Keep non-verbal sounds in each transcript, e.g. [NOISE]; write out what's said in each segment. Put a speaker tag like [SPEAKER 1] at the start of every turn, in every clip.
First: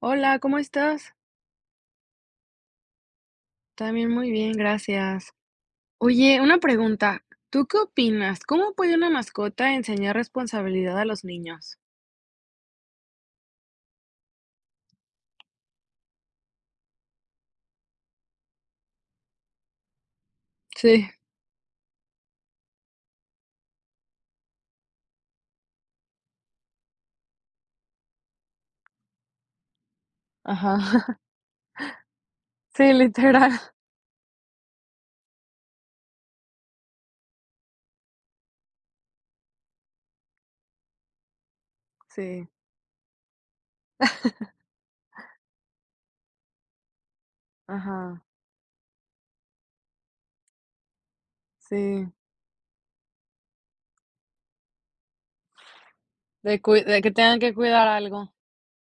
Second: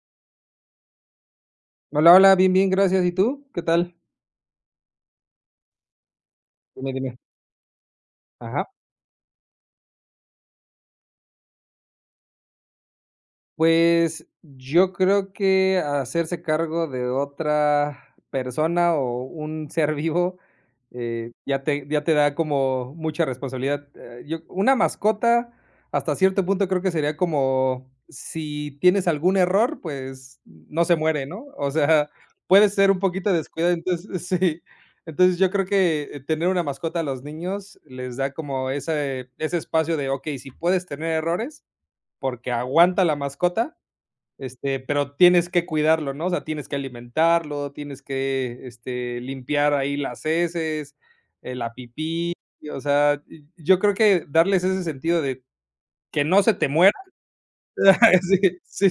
[SPEAKER 1] Hola, ¿cómo estás?
[SPEAKER 2] Hola, hola, bien, bien, gracias. ¿Y tú? ¿Qué tal?
[SPEAKER 1] También muy bien, gracias. Oye, una
[SPEAKER 2] Dime, dime.
[SPEAKER 1] pregunta. ¿Tú qué opinas?
[SPEAKER 2] Ajá.
[SPEAKER 1] ¿Cómo puede una mascota enseñar responsabilidad a los niños?
[SPEAKER 2] Pues, yo creo que hacerse cargo de otra persona o un ser vivo,
[SPEAKER 1] Sí,
[SPEAKER 2] ya te da como mucha responsabilidad. Yo una mascota, hasta cierto punto, creo que sería como si tienes algún error, pues,
[SPEAKER 1] ajá.
[SPEAKER 2] no se
[SPEAKER 1] [LAUGHS]
[SPEAKER 2] muere, ¿no? O sea, puedes ser
[SPEAKER 1] Sí,
[SPEAKER 2] un poquito
[SPEAKER 1] literal.
[SPEAKER 2] descuidado, entonces [LAUGHS] sí. Entonces, yo creo que tener una mascota a los niños les da como ese espacio de, okey, si puedes tener errores,
[SPEAKER 1] Sí.
[SPEAKER 2] porque aguanta la mascota. Este, pero tienes que cuidarlo, ¿no? O sea, tienes que alimentarlo, tienes
[SPEAKER 1] Ajá,
[SPEAKER 2] que, este, limpiar ahí las heces, la
[SPEAKER 1] sí.
[SPEAKER 2] pipí, o sea, y yo creo que darles ese sentido de que no se
[SPEAKER 1] De,
[SPEAKER 2] te
[SPEAKER 1] cui-
[SPEAKER 2] muera.
[SPEAKER 1] de que tengan que cuidar algo.
[SPEAKER 2] [LAUGHS] Sí,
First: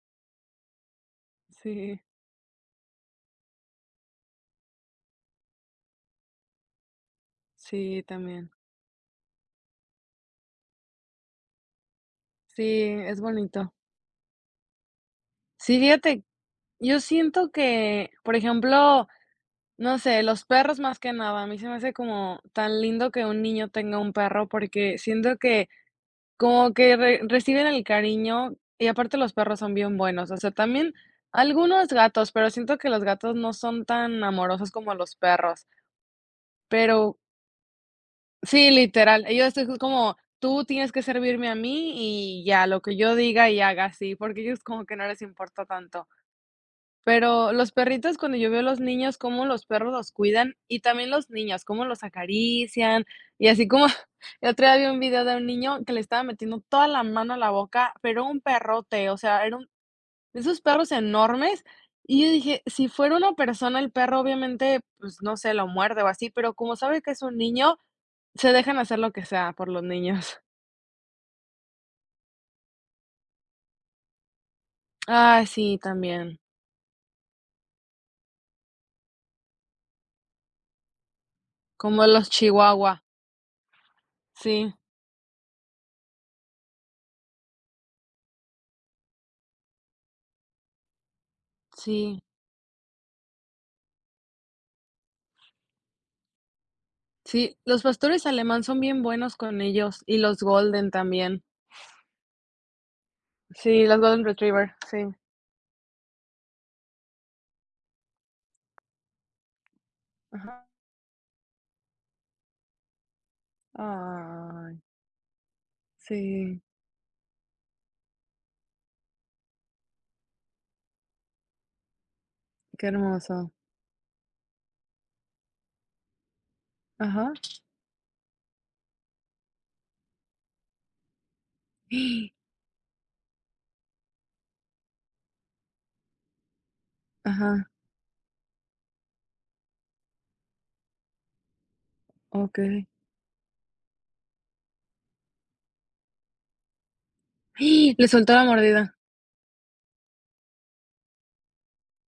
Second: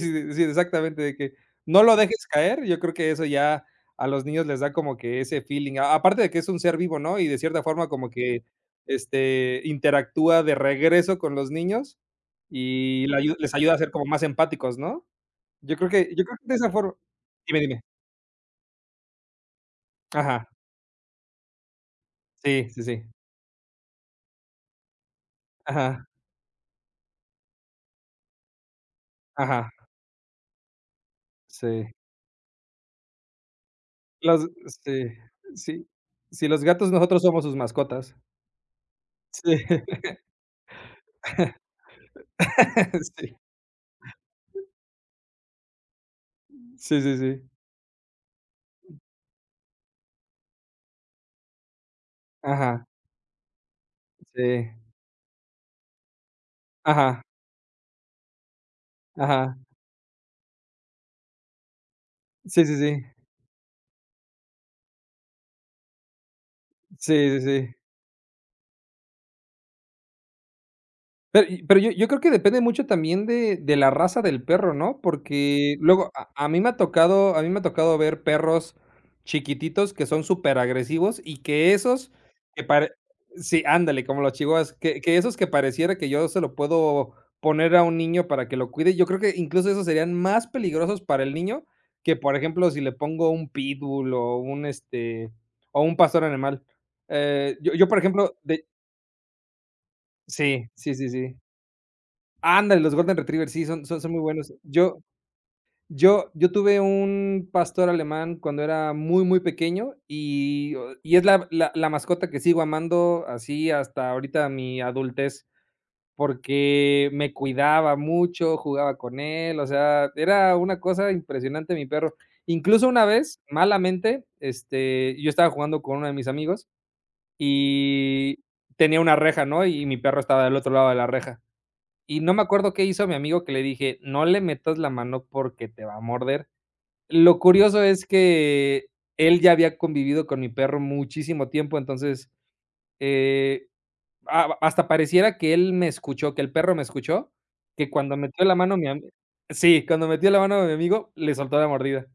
[SPEAKER 2] sí, sí, sí, exactamente, de que no lo
[SPEAKER 1] Sí,
[SPEAKER 2] dejes caer, yo creo que eso ya a los niños les da como que ese feeling, a aparte de que es un ser vivo, ¿no? Y de cierta forma
[SPEAKER 1] sí,
[SPEAKER 2] como que,
[SPEAKER 1] también.
[SPEAKER 2] este, interactúa de regreso con los niños
[SPEAKER 1] Sí,
[SPEAKER 2] y le
[SPEAKER 1] es
[SPEAKER 2] ayu les
[SPEAKER 1] bonito.
[SPEAKER 2] ayuda a ser como más empáticos, ¿no? Yo
[SPEAKER 1] Sí,
[SPEAKER 2] creo que yo
[SPEAKER 1] fíjate,
[SPEAKER 2] creo que de esa forma
[SPEAKER 1] yo siento
[SPEAKER 2] dime, dime.
[SPEAKER 1] que, por ejemplo, no sé, los
[SPEAKER 2] Ajá.
[SPEAKER 1] perros más que nada, a mí se me hace como
[SPEAKER 2] Sí,
[SPEAKER 1] tan
[SPEAKER 2] sí, sí.
[SPEAKER 1] lindo que un niño tenga un perro porque siento que
[SPEAKER 2] Ajá,
[SPEAKER 1] como que re reciben el cariño, y aparte los perros
[SPEAKER 2] ajá.
[SPEAKER 1] son bien buenos, o sea, también algunos
[SPEAKER 2] Sí.
[SPEAKER 1] gatos, pero siento que los gatos no son tan
[SPEAKER 2] Los
[SPEAKER 1] amorosos como
[SPEAKER 2] sí,
[SPEAKER 1] los perros,
[SPEAKER 2] sí. Sí, los gatos
[SPEAKER 1] pero
[SPEAKER 2] nosotros somos sus mascotas.
[SPEAKER 1] sí, literal, ellos
[SPEAKER 2] Sí.
[SPEAKER 1] es como: "Tú tienes que servirme a
[SPEAKER 2] [LAUGHS]
[SPEAKER 1] mí y ya, lo que yo
[SPEAKER 2] Sí.
[SPEAKER 1] diga y haga", así, porque ellos como que no les importa tanto.
[SPEAKER 2] Sí, sí, sí.
[SPEAKER 1] Pero los perritos, cuando yo veo los niños, cómo los perros los cuidan y también los niños, cómo los
[SPEAKER 2] Ajá.
[SPEAKER 1] acarician y así como [LAUGHS] el otro
[SPEAKER 2] Sí.
[SPEAKER 1] día vi un video de un niño que le estaba metiendo toda la
[SPEAKER 2] Ajá,
[SPEAKER 1] mano a la boca, pero un perrote, o sea, era
[SPEAKER 2] ajá.
[SPEAKER 1] un de esos perros enormes, y yo dije:
[SPEAKER 2] Sí, sí,
[SPEAKER 1] "Si
[SPEAKER 2] sí.
[SPEAKER 1] fuera una persona, el perro obviamente, pues, no sé, lo muerde o así", pero como sabe que es un
[SPEAKER 2] Sí, sí, sí.
[SPEAKER 1] niño, se dejan hacer lo que sea por los niños.
[SPEAKER 2] Pero yo creo que depende mucho también de la raza del perro, ¿no?
[SPEAKER 1] [LAUGHS] Ah,
[SPEAKER 2] Porque
[SPEAKER 1] sí,
[SPEAKER 2] luego a
[SPEAKER 1] también,
[SPEAKER 2] a mí me ha tocado a mí me ha tocado ver perros chiquititos que son súper agresivos y que
[SPEAKER 1] como
[SPEAKER 2] esos
[SPEAKER 1] los
[SPEAKER 2] que pare
[SPEAKER 1] chihuahua.
[SPEAKER 2] sí, ándale, como los
[SPEAKER 1] Sí,
[SPEAKER 2] chihuahuas, que esos que pareciera que yo se lo puedo poner a un niño para que lo cuide, yo creo que incluso esos serían más peligrosos para el niño que,
[SPEAKER 1] sí.
[SPEAKER 2] por ejemplo, si le pongo un pitbull o un, este, o un pastor animal.
[SPEAKER 1] Sí,
[SPEAKER 2] Eh, yo
[SPEAKER 1] los
[SPEAKER 2] yo, por
[SPEAKER 1] pastores
[SPEAKER 2] ejemplo,
[SPEAKER 1] alemán
[SPEAKER 2] de
[SPEAKER 1] son bien buenos con ellos, y los
[SPEAKER 2] sí,
[SPEAKER 1] golden
[SPEAKER 2] sí, sí, sí.
[SPEAKER 1] también.
[SPEAKER 2] Ándale, los Golden Retriever, sí,
[SPEAKER 1] Sí,
[SPEAKER 2] son
[SPEAKER 1] los
[SPEAKER 2] son son muy
[SPEAKER 1] golden
[SPEAKER 2] buenos.
[SPEAKER 1] retriever,
[SPEAKER 2] Yo
[SPEAKER 1] sí.
[SPEAKER 2] yo yo tuve un pastor alemán cuando era muy, muy pequeño
[SPEAKER 1] Ajá.
[SPEAKER 2] y o y es la mascota que sigo amando así hasta ahorita
[SPEAKER 1] Ay,
[SPEAKER 2] mi adultez,
[SPEAKER 1] sí,
[SPEAKER 2] porque me cuidaba mucho, jugaba con él, o sea, era una cosa impresionante mi perro.
[SPEAKER 1] qué
[SPEAKER 2] Incluso una vez,
[SPEAKER 1] hermoso.
[SPEAKER 2] malamente, este, yo estaba jugando con uno de mis amigos
[SPEAKER 1] Ajá.
[SPEAKER 2] y tenía una reja, ¿no? Y mi perro estaba del otro lado de la reja. Y no me
[SPEAKER 1] [GASPS]
[SPEAKER 2] acuerdo qué hizo mi amigo que le dije: "No le metas la mano porque te va a morder". Lo
[SPEAKER 1] Ajá,
[SPEAKER 2] curioso es que él ya había convivido con mi perro muchísimo tiempo, entonces,
[SPEAKER 1] okey.
[SPEAKER 2] eh, ha hasta pareciera que él me escuchó, que el perro me escuchó,
[SPEAKER 1] [GASPS]
[SPEAKER 2] que
[SPEAKER 1] Le
[SPEAKER 2] cuando
[SPEAKER 1] soltó la
[SPEAKER 2] metió la mano mi
[SPEAKER 1] mordida.
[SPEAKER 2] ami sí, cuando metió la mano a mi amigo, le soltó la mordida.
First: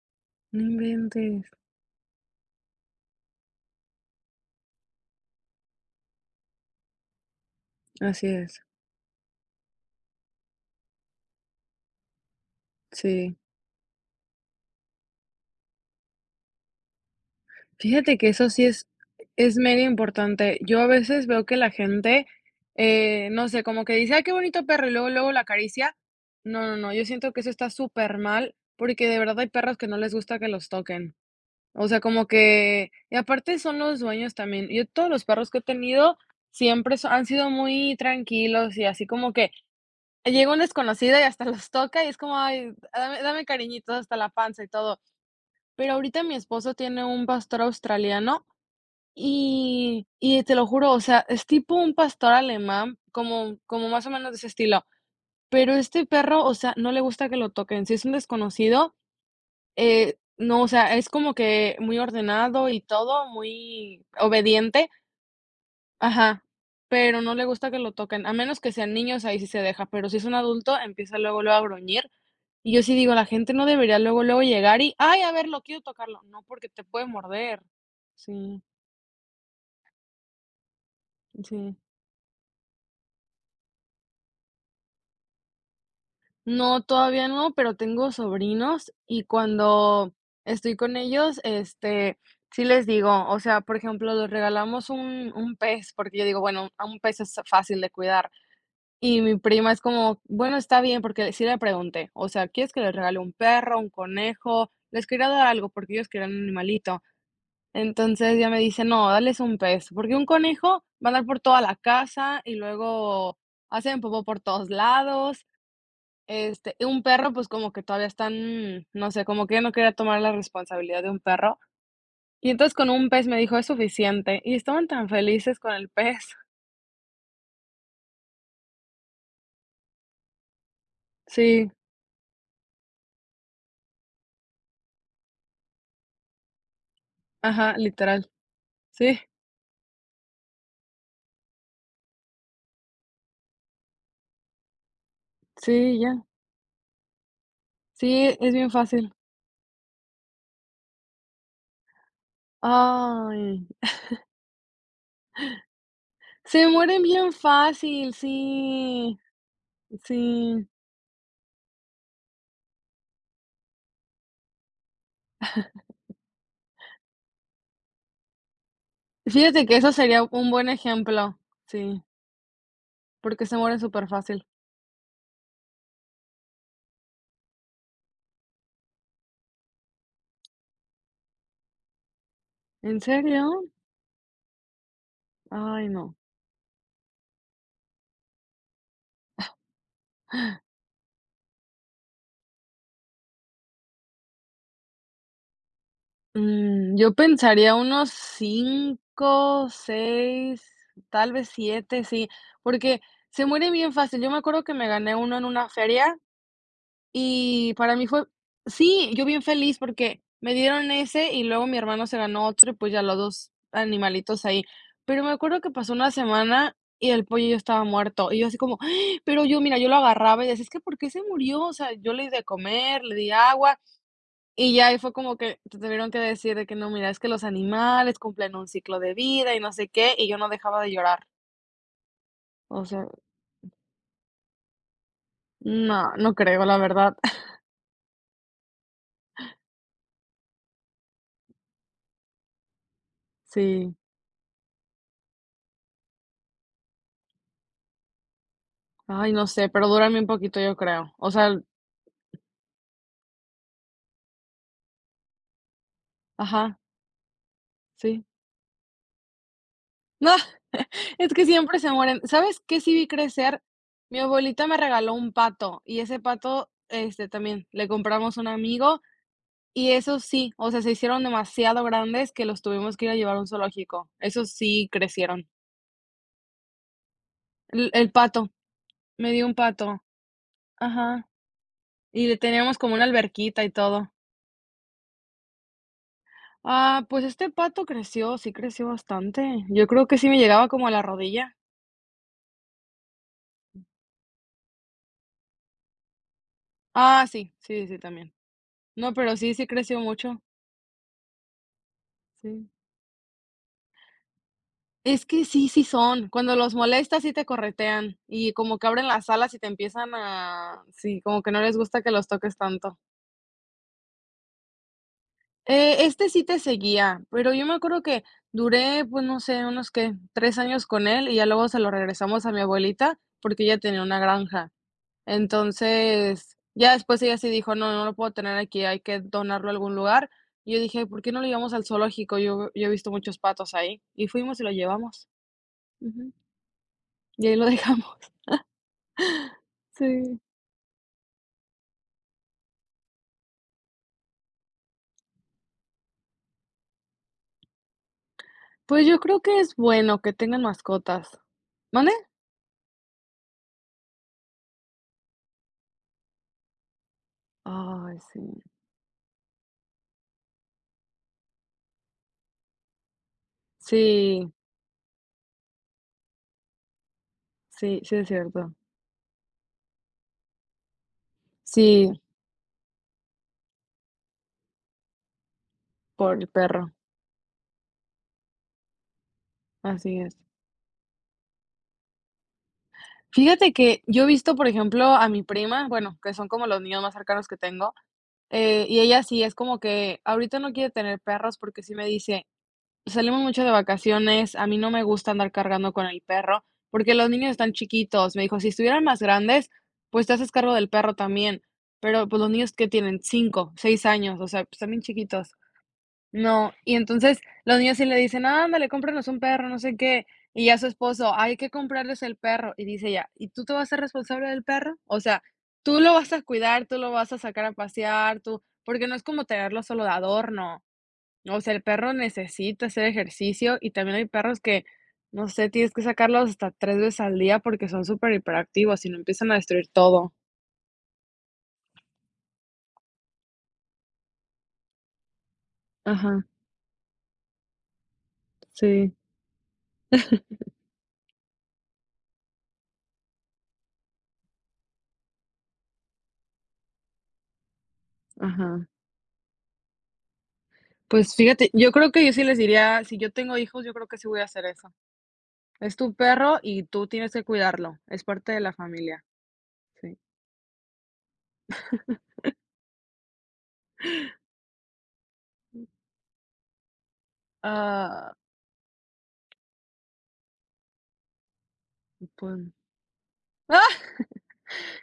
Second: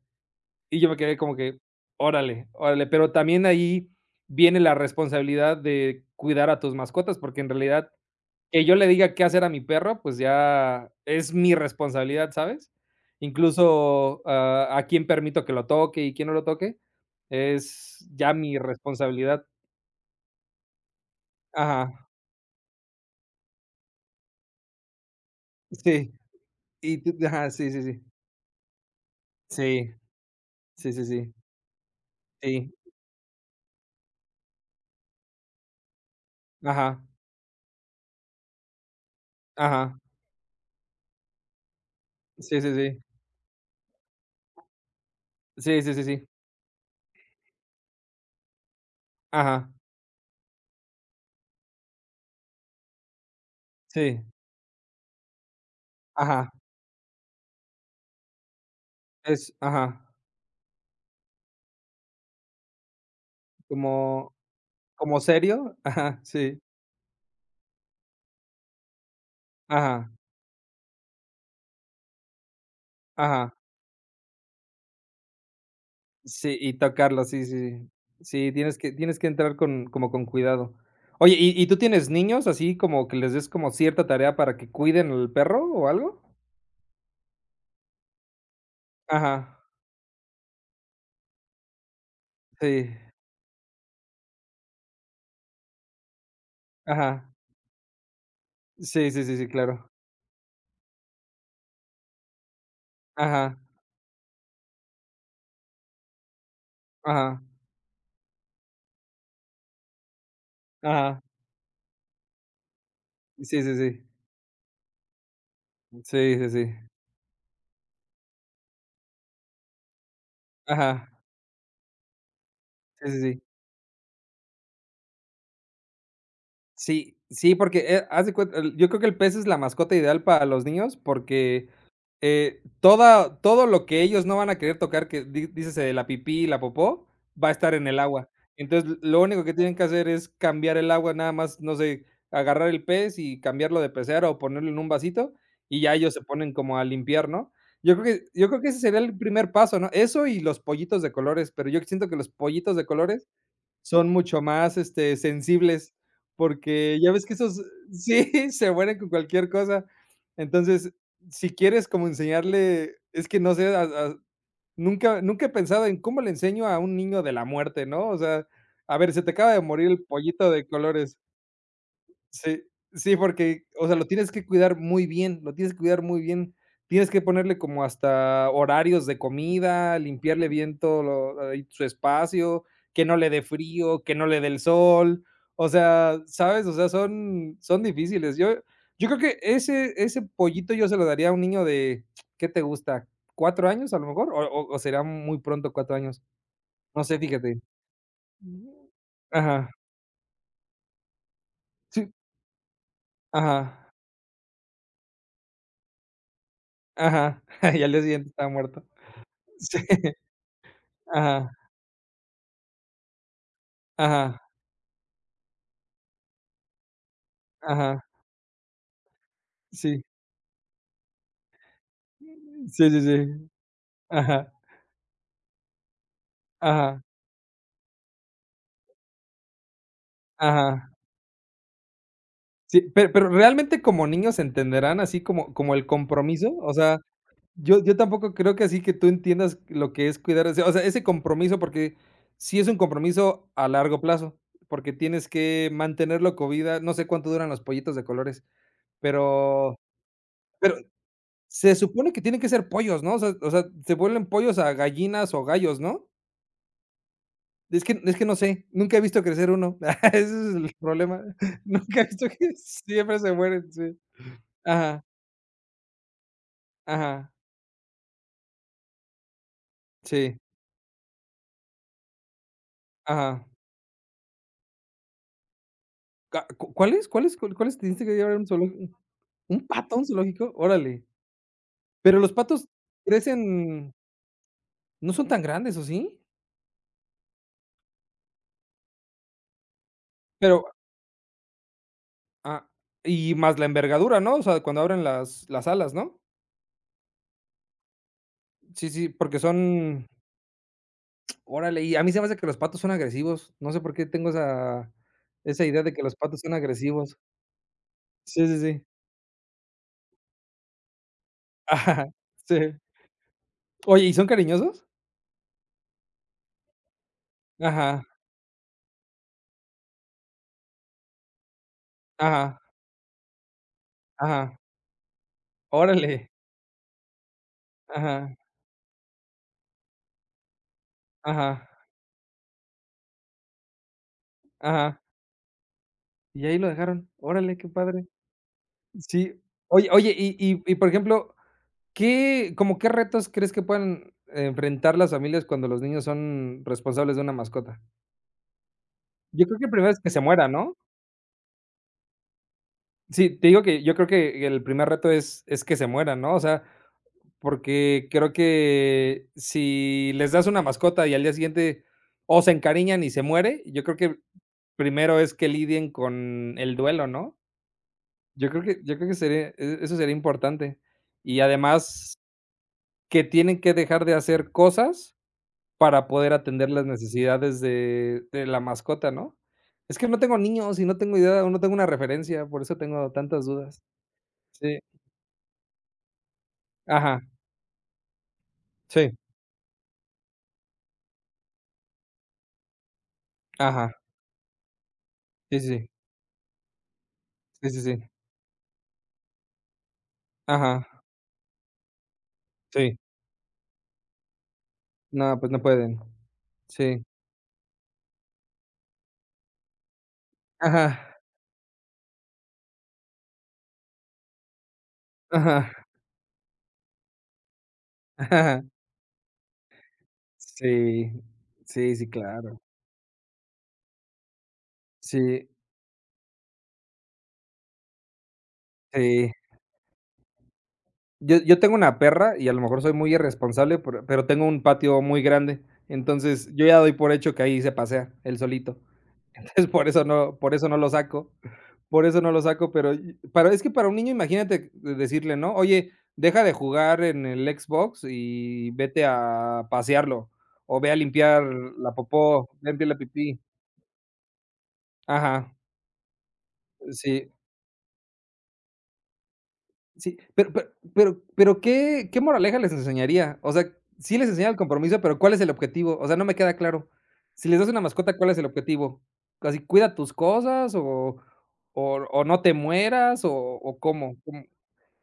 [SPEAKER 1] No
[SPEAKER 2] Y yo me quedé como
[SPEAKER 1] inventes.
[SPEAKER 2] que: "Órale, órale". Pero también ahí viene la responsabilidad de cuidar a tus mascotas, porque en realidad
[SPEAKER 1] Así es,
[SPEAKER 2] que yo le diga qué hacer a mi perro, pues ya es mi responsabilidad, ¿sabes?
[SPEAKER 1] sí.
[SPEAKER 2] Incluso, ah, a quién permito que lo toque y quién no lo toque, es
[SPEAKER 1] Fíjate que
[SPEAKER 2] ya
[SPEAKER 1] eso
[SPEAKER 2] mi
[SPEAKER 1] sí es
[SPEAKER 2] responsabilidad.
[SPEAKER 1] es mega importante. Yo a veces veo que la
[SPEAKER 2] Ajá,
[SPEAKER 1] gente, no sé, como que dice: "Ay, qué bonito perro", y luego, luego la acaricia.
[SPEAKER 2] sí,
[SPEAKER 1] No, no, no,
[SPEAKER 2] y
[SPEAKER 1] yo
[SPEAKER 2] tú
[SPEAKER 1] siento que eso
[SPEAKER 2] ajá,
[SPEAKER 1] está
[SPEAKER 2] sí, sí, sí.
[SPEAKER 1] súper mal porque de verdad hay perros que
[SPEAKER 2] Sí,
[SPEAKER 1] no les gusta que los
[SPEAKER 2] sí, sí,
[SPEAKER 1] toquen.
[SPEAKER 2] sí,
[SPEAKER 1] O sea, como
[SPEAKER 2] sí,
[SPEAKER 1] que y aparte son los dueños también. Yo todos los perros que he tenido siempre
[SPEAKER 2] ajá,
[SPEAKER 1] han sido muy tranquilos y así como que
[SPEAKER 2] ajá,
[SPEAKER 1] llega un desconocido y hasta [LAUGHS] los toca y es como:
[SPEAKER 2] sí,
[SPEAKER 1] "Ay,
[SPEAKER 2] sí, sí,
[SPEAKER 1] dame dame cariñitos", hasta la panza y todo.
[SPEAKER 2] sí,
[SPEAKER 1] Pero
[SPEAKER 2] sí, sí,
[SPEAKER 1] ahorita
[SPEAKER 2] sí,
[SPEAKER 1] mi esposo tiene un pastor australiano
[SPEAKER 2] ajá,
[SPEAKER 1] y te lo juro, o sea, es tipo un pastor alemán, como como más o
[SPEAKER 2] sí,
[SPEAKER 1] menos de ese estilo, pero este perro,
[SPEAKER 2] ajá,
[SPEAKER 1] o sea, no le gusta que lo toquen. Si es un desconocido,
[SPEAKER 2] es ajá,
[SPEAKER 1] no, o sea, es como que muy ordenado y todo, muy
[SPEAKER 2] como
[SPEAKER 1] obediente,
[SPEAKER 2] como serio, ajá,
[SPEAKER 1] ajá,
[SPEAKER 2] sí,
[SPEAKER 1] pero no le gusta que lo toquen, a menos que sean niños, ahí sí se deja, pero
[SPEAKER 2] ajá,
[SPEAKER 1] si es un adulto, empieza luego, luego a gruñir, y yo sí digo, la
[SPEAKER 2] ajá.
[SPEAKER 1] gente no debería luego, luego llegar y: "Ay, a ver lo quiero tocarlo", no,
[SPEAKER 2] Sí,
[SPEAKER 1] porque
[SPEAKER 2] y
[SPEAKER 1] te puede
[SPEAKER 2] tocarlo, sí,
[SPEAKER 1] morder.
[SPEAKER 2] sí. Sí,
[SPEAKER 1] Sí,
[SPEAKER 2] tienes que entrar con como con cuidado. Oye, ¿y y
[SPEAKER 1] sí.
[SPEAKER 2] tú tienes niños así como que les des como cierta tarea para que cuiden al perro o algo?
[SPEAKER 1] No, todavía no, pero tengo sobrinos y
[SPEAKER 2] Ajá,
[SPEAKER 1] cuando estoy con ellos, sí les
[SPEAKER 2] sí,
[SPEAKER 1] digo, o sea, por ejemplo, les regalamos un pez, porque yo digo, bueno, a un pez
[SPEAKER 2] ajá.
[SPEAKER 1] es fácil de cuidar.
[SPEAKER 2] Sí,
[SPEAKER 1] Y
[SPEAKER 2] sí,
[SPEAKER 1] mi
[SPEAKER 2] sí, sí,
[SPEAKER 1] prima es
[SPEAKER 2] claro.
[SPEAKER 1] como, bueno, está bien, porque sí le pregunté, o sea, ¿quieres que les regale un
[SPEAKER 2] Ajá,
[SPEAKER 1] perro, un conejo? Les quería dar algo porque ellos querían un animalito.
[SPEAKER 2] ajá,
[SPEAKER 1] Entonces ya me dice, no, dales un pez, porque un conejo va a
[SPEAKER 2] ajá.
[SPEAKER 1] andar por toda la casa y luego
[SPEAKER 2] Sí, sí,
[SPEAKER 1] hacen
[SPEAKER 2] sí.
[SPEAKER 1] popó por todos lados.
[SPEAKER 2] Sí, sí, sí. Sí,
[SPEAKER 1] Un perro, pues, como que todavía están, no sé, como que yo no quería tomar la responsabilidad
[SPEAKER 2] ajá.
[SPEAKER 1] de un perro. Y entonces con un
[SPEAKER 2] Sí, sí,
[SPEAKER 1] pez me
[SPEAKER 2] sí.
[SPEAKER 1] dijo: "Es suficiente", y estaban tan felices con el pez.
[SPEAKER 2] Sí, sí, porque, haz de cuenta, el- yo creo que el pez es la mascota ideal para los niños
[SPEAKER 1] Sí,
[SPEAKER 2] porque, toda todo lo que ellos no van a querer tocar, que di dícese la pipí y la popó, va a estar
[SPEAKER 1] ajá,
[SPEAKER 2] en el
[SPEAKER 1] literal.
[SPEAKER 2] agua. Entonces, l-
[SPEAKER 1] Sí,
[SPEAKER 2] lo único que tienen que hacer es cambiar el agua, nada más, no sé, agarrar el pez y cambiarlo de pecera o ponerlo en un vasito, y ya
[SPEAKER 1] sí,
[SPEAKER 2] ellos se
[SPEAKER 1] ya.
[SPEAKER 2] ponen como a limpiar, ¿no? Yo creo que
[SPEAKER 1] Sí,
[SPEAKER 2] yo
[SPEAKER 1] es
[SPEAKER 2] creo
[SPEAKER 1] bien
[SPEAKER 2] que ese sería
[SPEAKER 1] fácil.
[SPEAKER 2] el primer paso, ¿no? Eso y los pollitos de colores, pero yo siento que los pollitos de colores
[SPEAKER 1] Ay,
[SPEAKER 2] son mucho más, este, sensibles,
[SPEAKER 1] se
[SPEAKER 2] porque
[SPEAKER 1] mueren
[SPEAKER 2] ya ves
[SPEAKER 1] bien
[SPEAKER 2] que esos [LAUGHS]
[SPEAKER 1] fácil,
[SPEAKER 2] sí, se mueren con
[SPEAKER 1] sí,
[SPEAKER 2] cualquier cosa.
[SPEAKER 1] sí.
[SPEAKER 2] Entonces, si quieres como enseñarle, es que no sé, a nunca nunca he pensado en cómo le enseño a un niño de la muerte, ¿no? O sea, a ver, se te acaba de
[SPEAKER 1] Fíjate que
[SPEAKER 2] morir
[SPEAKER 1] eso
[SPEAKER 2] el
[SPEAKER 1] sería un
[SPEAKER 2] pollito de
[SPEAKER 1] buen
[SPEAKER 2] colores.
[SPEAKER 1] ejemplo. Sí,
[SPEAKER 2] Sí, sí,
[SPEAKER 1] porque se
[SPEAKER 2] porque,
[SPEAKER 1] mueren
[SPEAKER 2] o sea, lo
[SPEAKER 1] súper
[SPEAKER 2] tienes
[SPEAKER 1] fácil.
[SPEAKER 2] que cuidar muy bien, lo tienes que cuidar muy bien. Tienes que ponerle como hasta horarios de comida, limpiarle bien todo lo ahí su espacio,
[SPEAKER 1] ¿En
[SPEAKER 2] que no le dé
[SPEAKER 1] serio?
[SPEAKER 2] frío, que no le dé el sol. O
[SPEAKER 1] Ay, no.
[SPEAKER 2] sea, ¿sabes? O sea, son son difíciles. Yo yo creo que ese pollito yo se lo daría a un niño de, ¿qué te gusta? ¿Cuatro años a lo mejor? O será muy pronto 4 años?
[SPEAKER 1] Mm,
[SPEAKER 2] No
[SPEAKER 1] yo
[SPEAKER 2] sé, fíjate.
[SPEAKER 1] pensaría unos
[SPEAKER 2] Ujú.
[SPEAKER 1] 5
[SPEAKER 2] Ajá,
[SPEAKER 1] 6 tal vez siete,
[SPEAKER 2] sí,
[SPEAKER 1] sí, porque se mueren
[SPEAKER 2] ajá,
[SPEAKER 1] bien fácil. Yo me acuerdo que me gané uno en una feria
[SPEAKER 2] ajá.
[SPEAKER 1] y
[SPEAKER 2] [LAUGHS] Y al
[SPEAKER 1] para
[SPEAKER 2] día
[SPEAKER 1] mí fue,
[SPEAKER 2] siguiente estaba muerto.
[SPEAKER 1] sí, yo bien feliz
[SPEAKER 2] Sí,
[SPEAKER 1] porque me dieron ese y
[SPEAKER 2] ajá,
[SPEAKER 1] luego mi hermano se ganó otro y pues ya los 2 animalitos
[SPEAKER 2] ajá,
[SPEAKER 1] ahí. Pero me acuerdo que pasó una semana y el pollo ya estaba
[SPEAKER 2] ajá,
[SPEAKER 1] muerto y yo así como, "Ah", pero yo, mira, yo lo
[SPEAKER 2] sí,
[SPEAKER 1] agarraba y decía, es que ¿por qué se murió? O sea, yo le di de
[SPEAKER 2] sí, sí,
[SPEAKER 1] comer, le di
[SPEAKER 2] sí,
[SPEAKER 1] agua.
[SPEAKER 2] ajá,
[SPEAKER 1] Y ya ahí fue como que te tuvieron que decir de que: "No,
[SPEAKER 2] ajá,
[SPEAKER 1] mira, es que los animales cumplen un ciclo de vida y no sé qué", y yo no dejaba de
[SPEAKER 2] ajá.
[SPEAKER 1] llorar.
[SPEAKER 2] Sí,
[SPEAKER 1] O sea,
[SPEAKER 2] pero realmente como niños entenderán así como como el
[SPEAKER 1] no, no
[SPEAKER 2] compromiso,
[SPEAKER 1] creo,
[SPEAKER 2] o
[SPEAKER 1] la
[SPEAKER 2] sea,
[SPEAKER 1] verdad. [LAUGHS]
[SPEAKER 2] yo tampoco creo que así que tú entiendas lo que es cuidar, o sea, ese compromiso, porque sí es un compromiso a
[SPEAKER 1] Sí.
[SPEAKER 2] largo plazo, porque tienes que mantenerlo con vida, no sé cuánto duran los pollitos de colores,
[SPEAKER 1] Ay, no sé,
[SPEAKER 2] pero
[SPEAKER 1] pero duran bien poquito, yo
[SPEAKER 2] pero
[SPEAKER 1] creo. O sea, el
[SPEAKER 2] se supone que tienen que ser pollos, ¿no? O sea, se vuelven pollos a gallinas o gallos, ¿no?
[SPEAKER 1] ajá,
[SPEAKER 2] Es que es
[SPEAKER 1] sí.
[SPEAKER 2] que no sé, nunca he visto crecer uno, [LAUGHS] ese
[SPEAKER 1] No,
[SPEAKER 2] es el
[SPEAKER 1] [LAUGHS]
[SPEAKER 2] problema.
[SPEAKER 1] es que
[SPEAKER 2] [LAUGHS]
[SPEAKER 1] siempre se
[SPEAKER 2] Nunca he
[SPEAKER 1] mueren.
[SPEAKER 2] visto que
[SPEAKER 1] ¿Sabes qué sí vi
[SPEAKER 2] siempre se
[SPEAKER 1] crecer?
[SPEAKER 2] mueren, sí.
[SPEAKER 1] Mi abuelita me
[SPEAKER 2] Ajá,
[SPEAKER 1] regaló un pato, y ese pato, este,
[SPEAKER 2] ajá,
[SPEAKER 1] también le compramos a un amigo, y esos
[SPEAKER 2] sí,
[SPEAKER 1] sí, o sea, se hicieron demasiado grandes que los tuvimos que ir a llevar a
[SPEAKER 2] ajá.
[SPEAKER 1] un zoológico. Esos sí crecieron.
[SPEAKER 2] Ca ¿cu cuáles cuáles cu- cuáles te
[SPEAKER 1] El
[SPEAKER 2] dijiste
[SPEAKER 1] el
[SPEAKER 2] que había un
[SPEAKER 1] pato.
[SPEAKER 2] zoológico?
[SPEAKER 1] Me dio un
[SPEAKER 2] ¿Un pato a
[SPEAKER 1] pato,
[SPEAKER 2] un zoológico? Órale.
[SPEAKER 1] ajá,
[SPEAKER 2] Pero
[SPEAKER 1] y
[SPEAKER 2] los
[SPEAKER 1] le
[SPEAKER 2] patos
[SPEAKER 1] teníamos como una alberquita y
[SPEAKER 2] crecen,
[SPEAKER 1] todo.
[SPEAKER 2] no son tan grandes, ¿o sí?
[SPEAKER 1] Ah, pues este pato creció, sí creció bastante. Yo creo que sí me
[SPEAKER 2] Pero
[SPEAKER 1] llegaba como a la rodilla.
[SPEAKER 2] ah, y más la envergadura, ¿no? O sea, cuando abren las alas, ¿no?
[SPEAKER 1] Ah, sí, sí, sí, también.
[SPEAKER 2] Sí, sí,
[SPEAKER 1] No, pero
[SPEAKER 2] porque
[SPEAKER 1] sí, sí creció
[SPEAKER 2] son
[SPEAKER 1] mucho,
[SPEAKER 2] órale, y a mí se me hace que los
[SPEAKER 1] sí.
[SPEAKER 2] patos son agresivos, no sé por qué tengo esa
[SPEAKER 1] Es que
[SPEAKER 2] esa
[SPEAKER 1] sí, sí
[SPEAKER 2] idea de que los
[SPEAKER 1] son.
[SPEAKER 2] patos son
[SPEAKER 1] Cuando los
[SPEAKER 2] agresivos.
[SPEAKER 1] molestas, sí te corretean
[SPEAKER 2] Sí,
[SPEAKER 1] y
[SPEAKER 2] sí,
[SPEAKER 1] como
[SPEAKER 2] sí.
[SPEAKER 1] que abren las alas y te empiezan a, sí, como que no les gusta
[SPEAKER 2] Ajá,
[SPEAKER 1] que los toques
[SPEAKER 2] sí.
[SPEAKER 1] tanto.
[SPEAKER 2] Oye, ¿y son cariñosos?
[SPEAKER 1] Este sí te seguía, pero yo me acuerdo
[SPEAKER 2] Ajá,
[SPEAKER 1] que duré, pues, no sé, unos, ¿qué?, 3 años con él, y ya luego se lo regresamos a mi
[SPEAKER 2] ajá,
[SPEAKER 1] abuelita, porque ella tenía una
[SPEAKER 2] ajá.
[SPEAKER 1] granja.
[SPEAKER 2] Órale.
[SPEAKER 1] Entonces, ya después ella sí dijo: "No, no lo puedo
[SPEAKER 2] Ajá,
[SPEAKER 1] tener aquí, hay que donarlo a algún lugar". Y yo dije: "¿Por qué no lo
[SPEAKER 2] ajá,
[SPEAKER 1] llevamos al zoológico? Yo he visto muchos patos ahí". Y fuimos y lo
[SPEAKER 2] ajá.
[SPEAKER 1] llevamos. Ujú.
[SPEAKER 2] Y ahí lo dejaron.
[SPEAKER 1] Y ahí
[SPEAKER 2] Órale,
[SPEAKER 1] lo [LAUGHS]
[SPEAKER 2] qué padre.
[SPEAKER 1] dejamos.
[SPEAKER 2] Sí. Oye oye,
[SPEAKER 1] Sí.
[SPEAKER 2] y por ejemplo, ¿qué como qué retos crees que pueden enfrentar las familias cuando los niños son responsables de una mascota?
[SPEAKER 1] Pues, yo creo
[SPEAKER 2] Yo
[SPEAKER 1] que
[SPEAKER 2] creo que el
[SPEAKER 1] es
[SPEAKER 2] primero es que
[SPEAKER 1] bueno
[SPEAKER 2] se
[SPEAKER 1] que
[SPEAKER 2] muera,
[SPEAKER 1] tengan
[SPEAKER 2] ¿no?
[SPEAKER 1] mascotas. ¿Vale?
[SPEAKER 2] Sí, te digo que yo creo que el primer reto es que se muera, ¿no? O sea, porque
[SPEAKER 1] Ay,
[SPEAKER 2] creo
[SPEAKER 1] sí.
[SPEAKER 2] que si les das una mascota y al día siguiente o se encariñan y se muere, yo creo que
[SPEAKER 1] Sí,
[SPEAKER 2] primero es que lidien con el duelo, ¿no?
[SPEAKER 1] sí, sí es
[SPEAKER 2] Yo creo
[SPEAKER 1] cierto.
[SPEAKER 2] que yo creo que sería e eso sería importante. Y
[SPEAKER 1] Sí.
[SPEAKER 2] además que tienen que dejar de hacer cosas para poder
[SPEAKER 1] Por el
[SPEAKER 2] atender las
[SPEAKER 1] perro,
[SPEAKER 2] necesidades de la mascota, ¿no? Es que no
[SPEAKER 1] así
[SPEAKER 2] tengo
[SPEAKER 1] es.
[SPEAKER 2] niños y no tengo idea o no tengo una referencia, por eso tengo tantas
[SPEAKER 1] Fíjate
[SPEAKER 2] dudas.
[SPEAKER 1] que yo he visto, por
[SPEAKER 2] Sí.
[SPEAKER 1] ejemplo, a mi prima, bueno, que son como los niños más
[SPEAKER 2] Ajá.
[SPEAKER 1] cercanos que tengo, y
[SPEAKER 2] Sí.
[SPEAKER 1] ella sí es como que ahorita no quiere tener perros porque sí me dice: "Salimos mucho de
[SPEAKER 2] Ajá.
[SPEAKER 1] vacaciones, a mí no me gusta andar
[SPEAKER 2] Sí, sí, sí.
[SPEAKER 1] cargando con el perro", porque los niños
[SPEAKER 2] Sí,
[SPEAKER 1] están
[SPEAKER 2] sí, sí.
[SPEAKER 1] chiquitos. Me dijo: "Si estuvieran más grandes, pues te haces cargo
[SPEAKER 2] Ajá.
[SPEAKER 1] del perro también", pero, pues, los niños, ¿que
[SPEAKER 2] Sí.
[SPEAKER 1] tienen? 5, 6 años, o sea, pues, están bien
[SPEAKER 2] No, pues
[SPEAKER 1] chiquitos.
[SPEAKER 2] no pueden.
[SPEAKER 1] No, y
[SPEAKER 2] Sí.
[SPEAKER 1] entonces los niños sí le dicen: "Ándale, cómprenos un perro, no sé qué", y ya
[SPEAKER 2] Ajá,
[SPEAKER 1] su esposo: "Hay que comprarles el perro", y dice ya "¿Y tú te vas a ser responsable del perro?". O sea,
[SPEAKER 2] ajá,
[SPEAKER 1] tú lo vas a cuidar, tú lo vas a sacar a pasear, tú,
[SPEAKER 2] ajá.
[SPEAKER 1] porque no es como tenerlo solo de adorno.
[SPEAKER 2] Sí,
[SPEAKER 1] O sea, el
[SPEAKER 2] sí, sí,
[SPEAKER 1] perro
[SPEAKER 2] claro.
[SPEAKER 1] necesita hacer ejercicio y también hay perros que, no
[SPEAKER 2] Sí,
[SPEAKER 1] sé, tienes que sacarlos hasta 3 veces al día porque son súper hiperactivos y no
[SPEAKER 2] sí.
[SPEAKER 1] empiezan a destruir todo.
[SPEAKER 2] Yo tengo una perra y a lo mejor soy muy irresponsable, pero tengo un patio muy grande.
[SPEAKER 1] Ajá,
[SPEAKER 2] Entonces, yo ya doy por hecho que ahí se pasea él solito.
[SPEAKER 1] sí,
[SPEAKER 2] [LAUGHS] Entonces, por eso no lo saco, por eso no lo saco, pero y para es que para un niño, imagínate de decirle, ¿no? Oye, deja de jugar en el Xbox y
[SPEAKER 1] ajá.
[SPEAKER 2] vete a pasearlo, o ve a
[SPEAKER 1] Pues
[SPEAKER 2] limpiar
[SPEAKER 1] fíjate, yo
[SPEAKER 2] la
[SPEAKER 1] creo que yo sí
[SPEAKER 2] popó,
[SPEAKER 1] les
[SPEAKER 2] ven, píe la
[SPEAKER 1] diría, si yo
[SPEAKER 2] pipí.
[SPEAKER 1] tengo hijos, yo creo que sí voy a hacer eso.
[SPEAKER 2] Ajá,
[SPEAKER 1] Es tu perro y tú
[SPEAKER 2] sí,
[SPEAKER 1] tienes que cuidarlo, es parte de la familia,
[SPEAKER 2] sí,
[SPEAKER 1] sí.
[SPEAKER 2] pero, ¿qué qué moraleja les enseñaría? O sea, sí les enseña el compromiso, pero, ¿cuál es el objetivo? O sea, no me queda claro. Si les das una mascota, ¿cuál
[SPEAKER 1] Ah,
[SPEAKER 2] es el objetivo? ¿Así cuida tus cosas o no te
[SPEAKER 1] pues,
[SPEAKER 2] mueras o
[SPEAKER 1] ¡ah! [LAUGHS]
[SPEAKER 2] cómo? ¿Cómo? [LAUGHS]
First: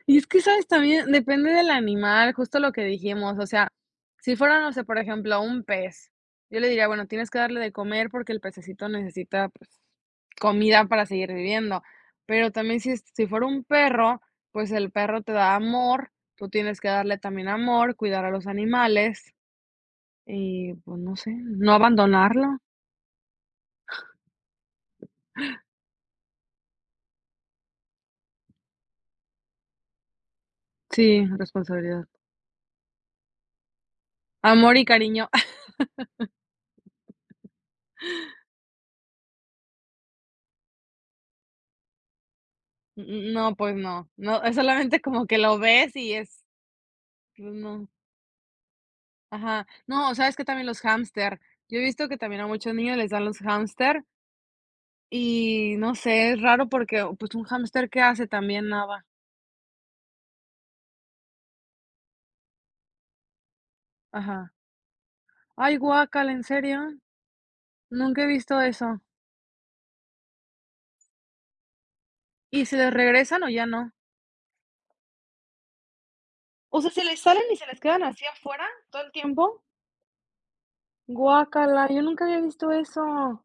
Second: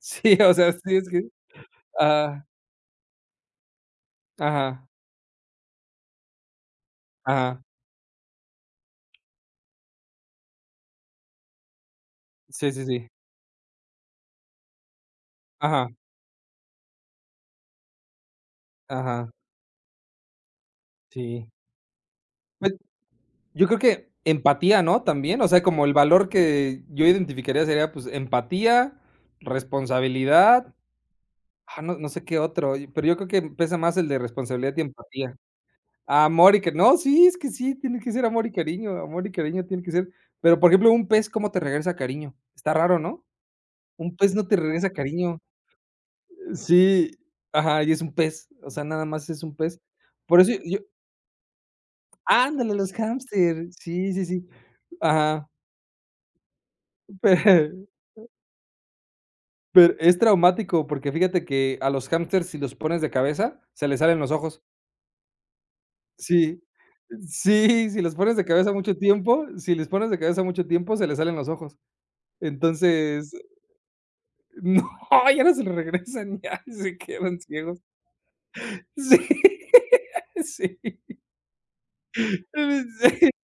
[SPEAKER 1] Y es
[SPEAKER 2] Sí,
[SPEAKER 1] que,
[SPEAKER 2] o
[SPEAKER 1] ¿sabes?
[SPEAKER 2] sea, sí es
[SPEAKER 1] También
[SPEAKER 2] que
[SPEAKER 1] depende del animal,
[SPEAKER 2] ajá,
[SPEAKER 1] justo lo que dijimos, o sea, si fuera, no sé,
[SPEAKER 2] ajá,
[SPEAKER 1] por ejemplo, un pez, yo le diría, bueno, tienes que darle
[SPEAKER 2] ajá.
[SPEAKER 1] de comer porque el pececito necesita, pues, comida para seguir viviendo, pero
[SPEAKER 2] Sí,
[SPEAKER 1] también
[SPEAKER 2] sí,
[SPEAKER 1] si es
[SPEAKER 2] sí.
[SPEAKER 1] si fuera un perro, pues, el perro te da
[SPEAKER 2] Ajá,
[SPEAKER 1] amor, tú tienes que darle también amor, cuidar a los
[SPEAKER 2] ajá,
[SPEAKER 1] animales y, pues, no sé,
[SPEAKER 2] sí.
[SPEAKER 1] no abandonarlo.
[SPEAKER 2] Yo creo que empatía, ¿no? También, o sea, como el valor que yo identificaría sería, pues, empatía, responsabilidad,
[SPEAKER 1] Sí,
[SPEAKER 2] ah, no
[SPEAKER 1] responsabilidad.
[SPEAKER 2] no sé qué otro, y pero yo creo que pesa más el de responsabilidad
[SPEAKER 1] Amor
[SPEAKER 2] y
[SPEAKER 1] y cariño.
[SPEAKER 2] empatía.
[SPEAKER 1] [LAUGHS]
[SPEAKER 2] Amor y que no, sí, es que sí, tiene que ser amor y cariño tiene que ser. Pero, por ejemplo, un pez, ¿cómo te regresa cariño? Está raro, ¿no?
[SPEAKER 1] No, pues no.
[SPEAKER 2] Un pez
[SPEAKER 1] No,
[SPEAKER 2] no
[SPEAKER 1] es
[SPEAKER 2] te regresa
[SPEAKER 1] solamente como que
[SPEAKER 2] cariño.
[SPEAKER 1] lo ves y es,
[SPEAKER 2] Sí,
[SPEAKER 1] pues,
[SPEAKER 2] ajá,
[SPEAKER 1] no.
[SPEAKER 2] y es un pez, o sea, nada más es un
[SPEAKER 1] Ajá.
[SPEAKER 2] pez.
[SPEAKER 1] No, ¿sabes
[SPEAKER 2] Por
[SPEAKER 1] que
[SPEAKER 2] eso
[SPEAKER 1] también
[SPEAKER 2] yo
[SPEAKER 1] los hámster. Yo he visto que también a muchos
[SPEAKER 2] ándale, los
[SPEAKER 1] niños les dan los
[SPEAKER 2] hámster,
[SPEAKER 1] hámster
[SPEAKER 2] sí, sí, sí, ajá,
[SPEAKER 1] y no sé, es raro porque, pues, un hámster,
[SPEAKER 2] [LAUGHS]
[SPEAKER 1] ¿qué hace? También nada.
[SPEAKER 2] pero es traumático, porque fíjate que a los hámsters, si los pones de cabeza, se les salen los
[SPEAKER 1] Ajá.
[SPEAKER 2] ojos.
[SPEAKER 1] Ay, guácala, ¿en
[SPEAKER 2] Sí,
[SPEAKER 1] serio?
[SPEAKER 2] sí, si los
[SPEAKER 1] Nunca he
[SPEAKER 2] pones de
[SPEAKER 1] visto
[SPEAKER 2] cabeza mucho
[SPEAKER 1] eso.
[SPEAKER 2] tiempo, si les pones de cabeza mucho tiempo, se les salen los ojos.
[SPEAKER 1] ¿Y se les
[SPEAKER 2] Entonces,
[SPEAKER 1] regresan o ya no?
[SPEAKER 2] no, [LAUGHS] ya no se le regresan, ya
[SPEAKER 1] O sea,
[SPEAKER 2] se
[SPEAKER 1] ¿se les
[SPEAKER 2] quedan
[SPEAKER 1] salen y se les
[SPEAKER 2] ciegos.
[SPEAKER 1] quedan así afuera todo el
[SPEAKER 2] Sí,
[SPEAKER 1] tiempo?
[SPEAKER 2] [LAUGHS] sí.
[SPEAKER 1] Guácala, yo nunca había visto
[SPEAKER 2] [LAUGHS]
[SPEAKER 1] eso.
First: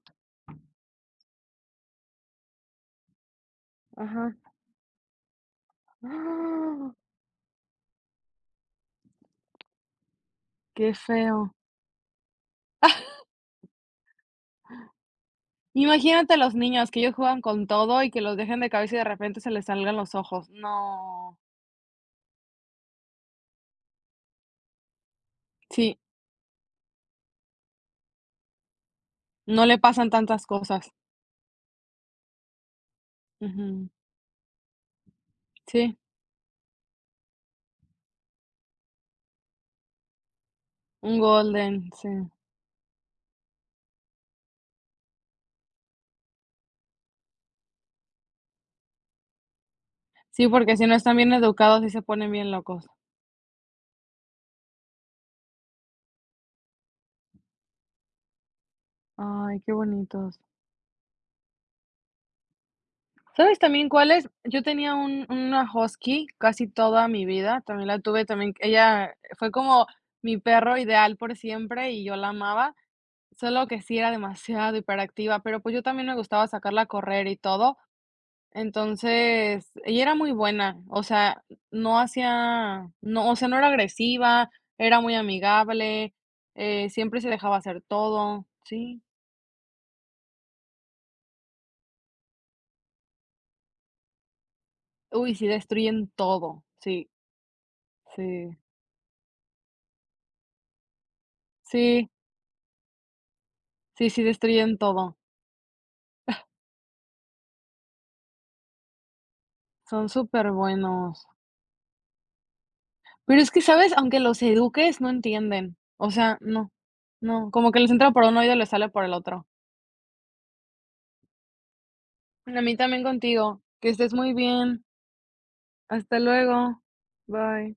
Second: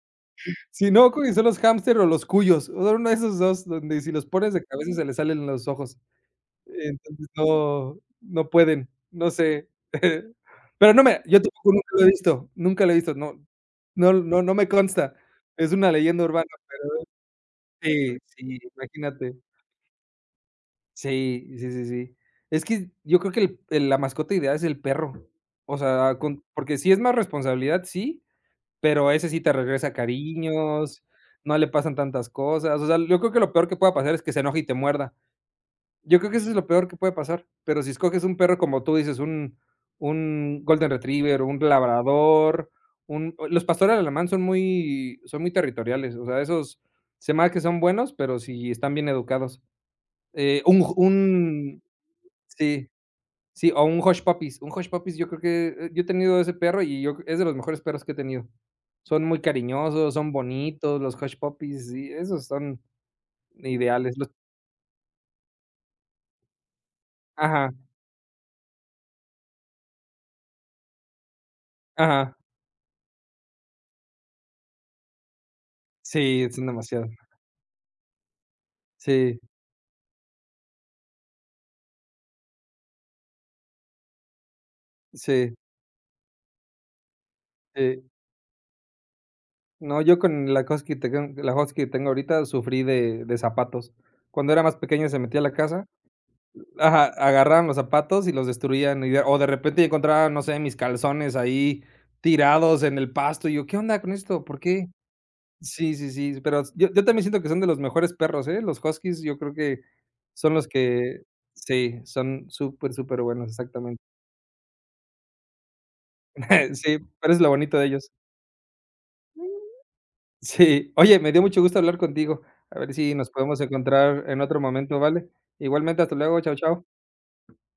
[SPEAKER 2] Si no, creo que son los hámster o los cuyos, son uno de esos 2 donde si los
[SPEAKER 1] Ajá.
[SPEAKER 2] pones de cabeza se les salen los ojos.
[SPEAKER 1] [GASPS] ¡Ah!
[SPEAKER 2] Entonces no, no pueden, no sé. [LAUGHS]
[SPEAKER 1] Qué
[SPEAKER 2] Pero no me yo
[SPEAKER 1] feo.
[SPEAKER 2] tampoco nunca lo he visto, nunca lo he visto, no me consta. Es una leyenda
[SPEAKER 1] Imagínate
[SPEAKER 2] urbana.
[SPEAKER 1] los niños que ellos juegan con todo y
[SPEAKER 2] Sí,
[SPEAKER 1] que los
[SPEAKER 2] sí,
[SPEAKER 1] dejen de cabeza y de
[SPEAKER 2] imagínate.
[SPEAKER 1] repente se les salgan los ojos. No.
[SPEAKER 2] Sí, sí, sí, sí. Es que yo creo que el la mascota ideal es el perro. O
[SPEAKER 1] Sí,
[SPEAKER 2] sea, con porque sí es más responsabilidad, sí, pero ese sí te
[SPEAKER 1] no le
[SPEAKER 2] regresa
[SPEAKER 1] pasan tantas cosas.
[SPEAKER 2] cariños, no le pasan tantas cosas. O sea, yo creo que lo peor que
[SPEAKER 1] Ujú.
[SPEAKER 2] pueda pasar es que se enoje y te muerda.
[SPEAKER 1] Sí,
[SPEAKER 2] Yo creo que eso es lo peor que puede pasar, pero si escoges un perro, como tú dices, un golden
[SPEAKER 1] un
[SPEAKER 2] retriever, un
[SPEAKER 1] golden, sí.
[SPEAKER 2] labrador, un los pastores alemán son muy territoriales, o sea, esos se me hace que son buenos, pero si están bien educados.
[SPEAKER 1] Sí, porque
[SPEAKER 2] Un
[SPEAKER 1] si no
[SPEAKER 2] j
[SPEAKER 1] están bien educados,
[SPEAKER 2] un
[SPEAKER 1] sí se ponen bien locos.
[SPEAKER 2] sí, sí, o un hush puppies, yo creo que, yo he tenido ese perro y yo es de los mejores perros que he tenido. Son muy
[SPEAKER 1] Ay, qué
[SPEAKER 2] cariñosos, son
[SPEAKER 1] bonitos.
[SPEAKER 2] bonitos, los hush puppies, sí, esos son
[SPEAKER 1] ¿Sabes también
[SPEAKER 2] ideales,
[SPEAKER 1] cuáles?
[SPEAKER 2] los
[SPEAKER 1] Yo tenía un una husky casi toda mi vida,
[SPEAKER 2] ajá,
[SPEAKER 1] también la tuve, también ella fue como mi perro ideal por siempre y yo la
[SPEAKER 2] ajá,
[SPEAKER 1] amaba, solo que sí era demasiado hiperactiva, pero, pues, yo también me gustaba
[SPEAKER 2] sí, son
[SPEAKER 1] sacarla a
[SPEAKER 2] demasiado,
[SPEAKER 1] correr y todo.
[SPEAKER 2] sí.
[SPEAKER 1] Entonces, ella era muy buena, o sea, no hacía, no, o sea, no era agresiva, era muy
[SPEAKER 2] Sí,
[SPEAKER 1] amigable, siempre se dejaba hacer
[SPEAKER 2] sí.
[SPEAKER 1] todo, sí.
[SPEAKER 2] No, yo con la husky te la husky que tengo ahorita sufrí de zapatos. Cuando era más pequeño se
[SPEAKER 1] Uy,
[SPEAKER 2] metía a
[SPEAKER 1] sí
[SPEAKER 2] la casa
[SPEAKER 1] destruyen todo,
[SPEAKER 2] ajá,
[SPEAKER 1] sí,
[SPEAKER 2] agarraban los zapatos y los
[SPEAKER 1] sí,
[SPEAKER 2] destruían, y de o de repente encontraba, no sé, mis calzones ahí
[SPEAKER 1] sí,
[SPEAKER 2] tirados en el pasto, y yo: "¿Qué onda
[SPEAKER 1] sí,
[SPEAKER 2] con
[SPEAKER 1] sí
[SPEAKER 2] esto? ¿Por
[SPEAKER 1] destruyen
[SPEAKER 2] qué?".
[SPEAKER 1] todo.
[SPEAKER 2] Sí, sí, sí, pero yo también siento que son de los mejores perros, ¿eh? Los huskies yo creo que
[SPEAKER 1] Son súper
[SPEAKER 2] son los que
[SPEAKER 1] buenos.
[SPEAKER 2] sí, son súper, súper
[SPEAKER 1] Pero
[SPEAKER 2] buenos,
[SPEAKER 1] es que, ¿sabes?
[SPEAKER 2] exactamente.
[SPEAKER 1] Aunque los eduques, no entienden. O sea, no,
[SPEAKER 2] [LAUGHS] Sí, pero es lo
[SPEAKER 1] no, como
[SPEAKER 2] bonito
[SPEAKER 1] que
[SPEAKER 2] de
[SPEAKER 1] les entra
[SPEAKER 2] ellos.
[SPEAKER 1] por un oído y les sale por el otro.
[SPEAKER 2] Sí, oye, me dio mucho gusto hablar contigo.
[SPEAKER 1] A mí
[SPEAKER 2] A ver
[SPEAKER 1] también
[SPEAKER 2] si nos podemos
[SPEAKER 1] contigo. Que estés
[SPEAKER 2] encontrar
[SPEAKER 1] muy
[SPEAKER 2] en otro
[SPEAKER 1] bien.
[SPEAKER 2] momento, ¿vale? Igualmente, hasta
[SPEAKER 1] Hasta
[SPEAKER 2] luego, chao,
[SPEAKER 1] luego.
[SPEAKER 2] chao.
[SPEAKER 1] Bye.